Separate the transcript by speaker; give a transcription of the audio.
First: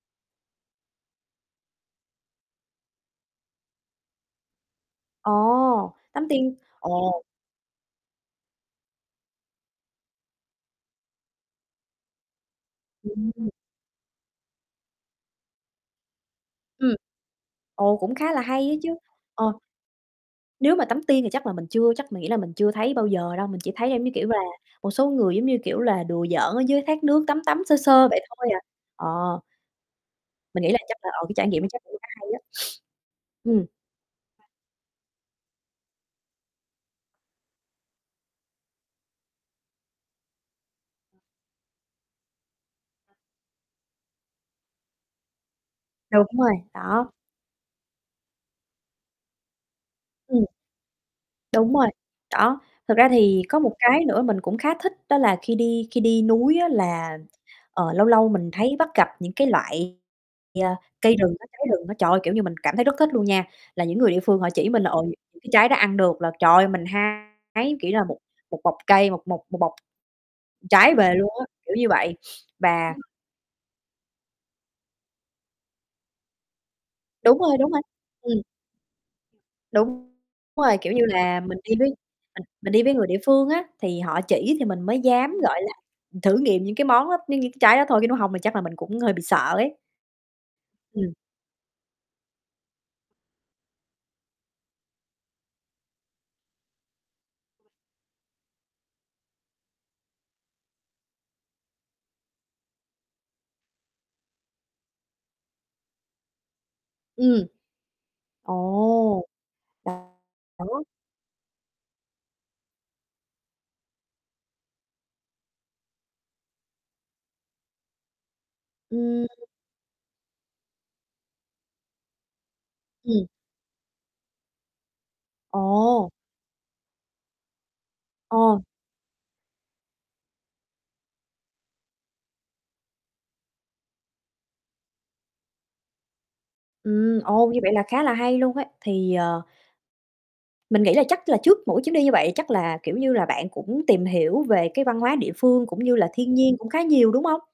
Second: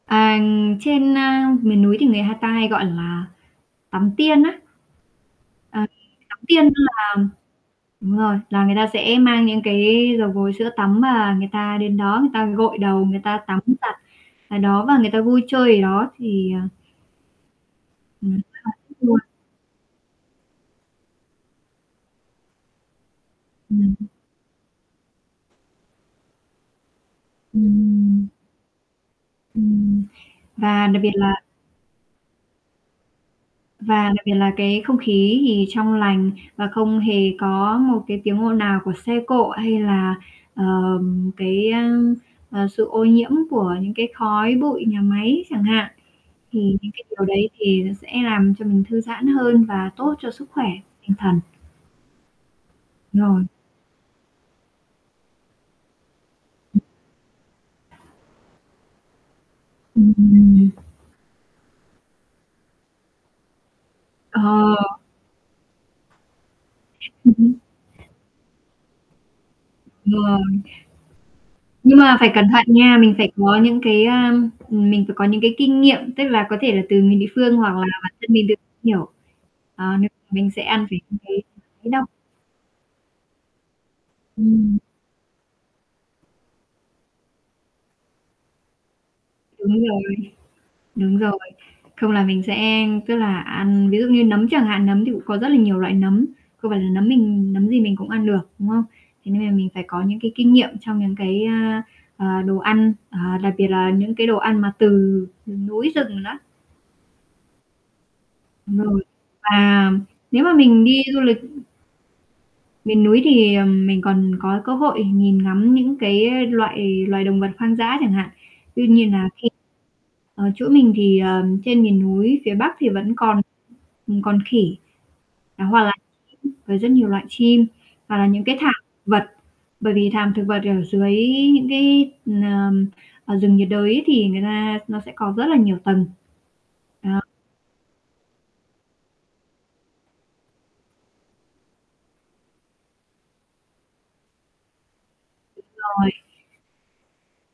Speaker 1: À, trên, a, miền núi thì người h ta hay gọi là tắm tiên á. Ờ.
Speaker 2: Ồ. Tắm
Speaker 1: Tắm
Speaker 2: tiên.
Speaker 1: tiên là
Speaker 2: Ồ.
Speaker 1: đúng rồi, là người ta sẽ mang những cái dầu gội, sữa tắm mà người ta đến đó, người ta gội đầu, người ta
Speaker 2: Ừm.
Speaker 1: tắm giặt ở đó và người ta vui chơi ở đó thì, ờ
Speaker 2: Ừm. Ồ, cũng khá là
Speaker 1: Ừm.
Speaker 2: hay ấy chứ.
Speaker 1: [unintelligible]
Speaker 2: Ờ. Nếu mà tắm tiên thì chắc là mình chưa, chắc mình nghĩ là mình chưa thấy bao giờ đâu, mình chỉ thấy,
Speaker 1: Ừm.
Speaker 2: giống như kiểu là, một số người, giống như kiểu là, đùa giỡn ở dưới thác nước, tắm tắm sơ sơ vậy
Speaker 1: Ừm.
Speaker 2: thôi à. Ờ.
Speaker 1: Ừm.
Speaker 2: Mình nghĩ là
Speaker 1: Và
Speaker 2: chắc
Speaker 1: đặc
Speaker 2: là,
Speaker 1: biệt
Speaker 2: ờ, cái
Speaker 1: là
Speaker 2: trải nghiệm đó chắc cũng hay á. Ừm.
Speaker 1: Và đặc biệt là cái không khí thì trong lành và không hề có một cái tiếng ồn nào của xe cộ, hay là, ờm, cái, a, à, sự ô nhiễm của những cái khói bụi, nhà máy chẳng hạn,
Speaker 2: Đúng rồi,
Speaker 1: thì những cái
Speaker 2: đó.
Speaker 1: điều đấy thì nó sẽ làm cho mình thư giãn hơn và tốt cho
Speaker 2: Ừm.
Speaker 1: sức khỏe tinh thần.
Speaker 2: Đúng rồi. Đó. Thực ra thì
Speaker 1: Rồi.
Speaker 2: có một cái nữa mình cũng khá thích đó là khi đi khi đi núi á là, ờ, lâu lâu mình thấy bắt gặp những cái loại,
Speaker 1: Ừm, ừm,
Speaker 2: ờ,
Speaker 1: ừm.
Speaker 2: cây rừng á, trái rừng á, trời ơi, kiểu như, mình cảm thấy rất thích luôn nha. Là những người địa phương
Speaker 1: Ờ.
Speaker 2: họ chỉ mình là, ờ, những cái trái đó ăn được là, trời ơi, mình
Speaker 1: Ừm hứm.
Speaker 2: hái, kiểu như là, một một bọc cây, một một một bọc
Speaker 1: Đúng rồi.
Speaker 2: trái về luôn á, kiểu như
Speaker 1: Nhưng
Speaker 2: vậy.
Speaker 1: mà phải cẩn thận
Speaker 2: Và
Speaker 1: nha, mình phải có những cái, a, mình phải có những cái kinh nghiệm, tức là có thể là từ người địa
Speaker 2: Đúng
Speaker 1: phương,
Speaker 2: rồi,
Speaker 1: hoặc
Speaker 2: đúng rồi.
Speaker 1: là bản thân
Speaker 2: Ừm.
Speaker 1: mình được hiểu. Ờ, nơi
Speaker 2: Đúng
Speaker 1: mình sẽ
Speaker 2: rồi,
Speaker 1: ăn
Speaker 2: kiểu
Speaker 1: phải
Speaker 2: như
Speaker 1: những
Speaker 2: là, mình đi với
Speaker 1: cái [unintelligible] đâu.
Speaker 2: mình mình đi với người địa phương á, thì họ chỉ thì
Speaker 1: Ừm.
Speaker 2: mình mới dám, gọi là, mình thử nghiệm những cái món đó, nh những cái trái đó thôi, chứ nếu hông thì chắc là mình cũng hơi bị sợ ấy.
Speaker 1: Đúng rồi.
Speaker 2: Ừm.
Speaker 1: Đúng rồi. Không là mình sẽ tức là ăn, ví dụ như nấm chẳng hạn, nấm thì cũng có rất là nhiều loại nấm, không phải là nấm mình nấm gì mình cũng ăn được, đúng không? Thế nên là mình phải có những cái kinh nghiệm trong những cái, a, à, đồ ăn, à, đặc biệt là những cái đồ ăn mà từ rừng núi rừng đó.
Speaker 2: Ừm.
Speaker 1: Đúng rồi.
Speaker 2: Ồ.
Speaker 1: Và nếu mà mình
Speaker 2: [unintelligible]
Speaker 1: đi du lịch miền núi thì, ừm, mình còn có cơ hội nhìn ngắm những cái loại loài động vật hoang dã chẳng hạn. Tuy nhiên
Speaker 2: Ừm.
Speaker 1: nà khi ở chỗ mình thì, ờ, trên miền núi phía Bắc thì vẫn
Speaker 2: Ừm.
Speaker 1: còn còn khỉ, à, hoặc là
Speaker 2: Ồ.
Speaker 1: [unintelligible] với rất nhiều loại chim, hoặc là những cái
Speaker 2: Ồ.
Speaker 1: thảm vật, bởi vì thảm thực vật ở dưới những cái, ờm, ở rừng nhiệt đới thì người ta nó sẽ có rất là nhiều tầng.
Speaker 2: Ừm,
Speaker 1: À.
Speaker 2: ồ, như vậy là khá là hay luôn ấy, thì, ờ Mình nghĩ là chắc là trước mỗi chuyến đi như vậy, chắc là, kiểu như là, bạn cũng tìm hiểu về cái văn hóa địa
Speaker 1: Đúng
Speaker 2: phương, cũng như là
Speaker 1: rồi.
Speaker 2: thiên nhiên cũng khá nhiều, đúng hông?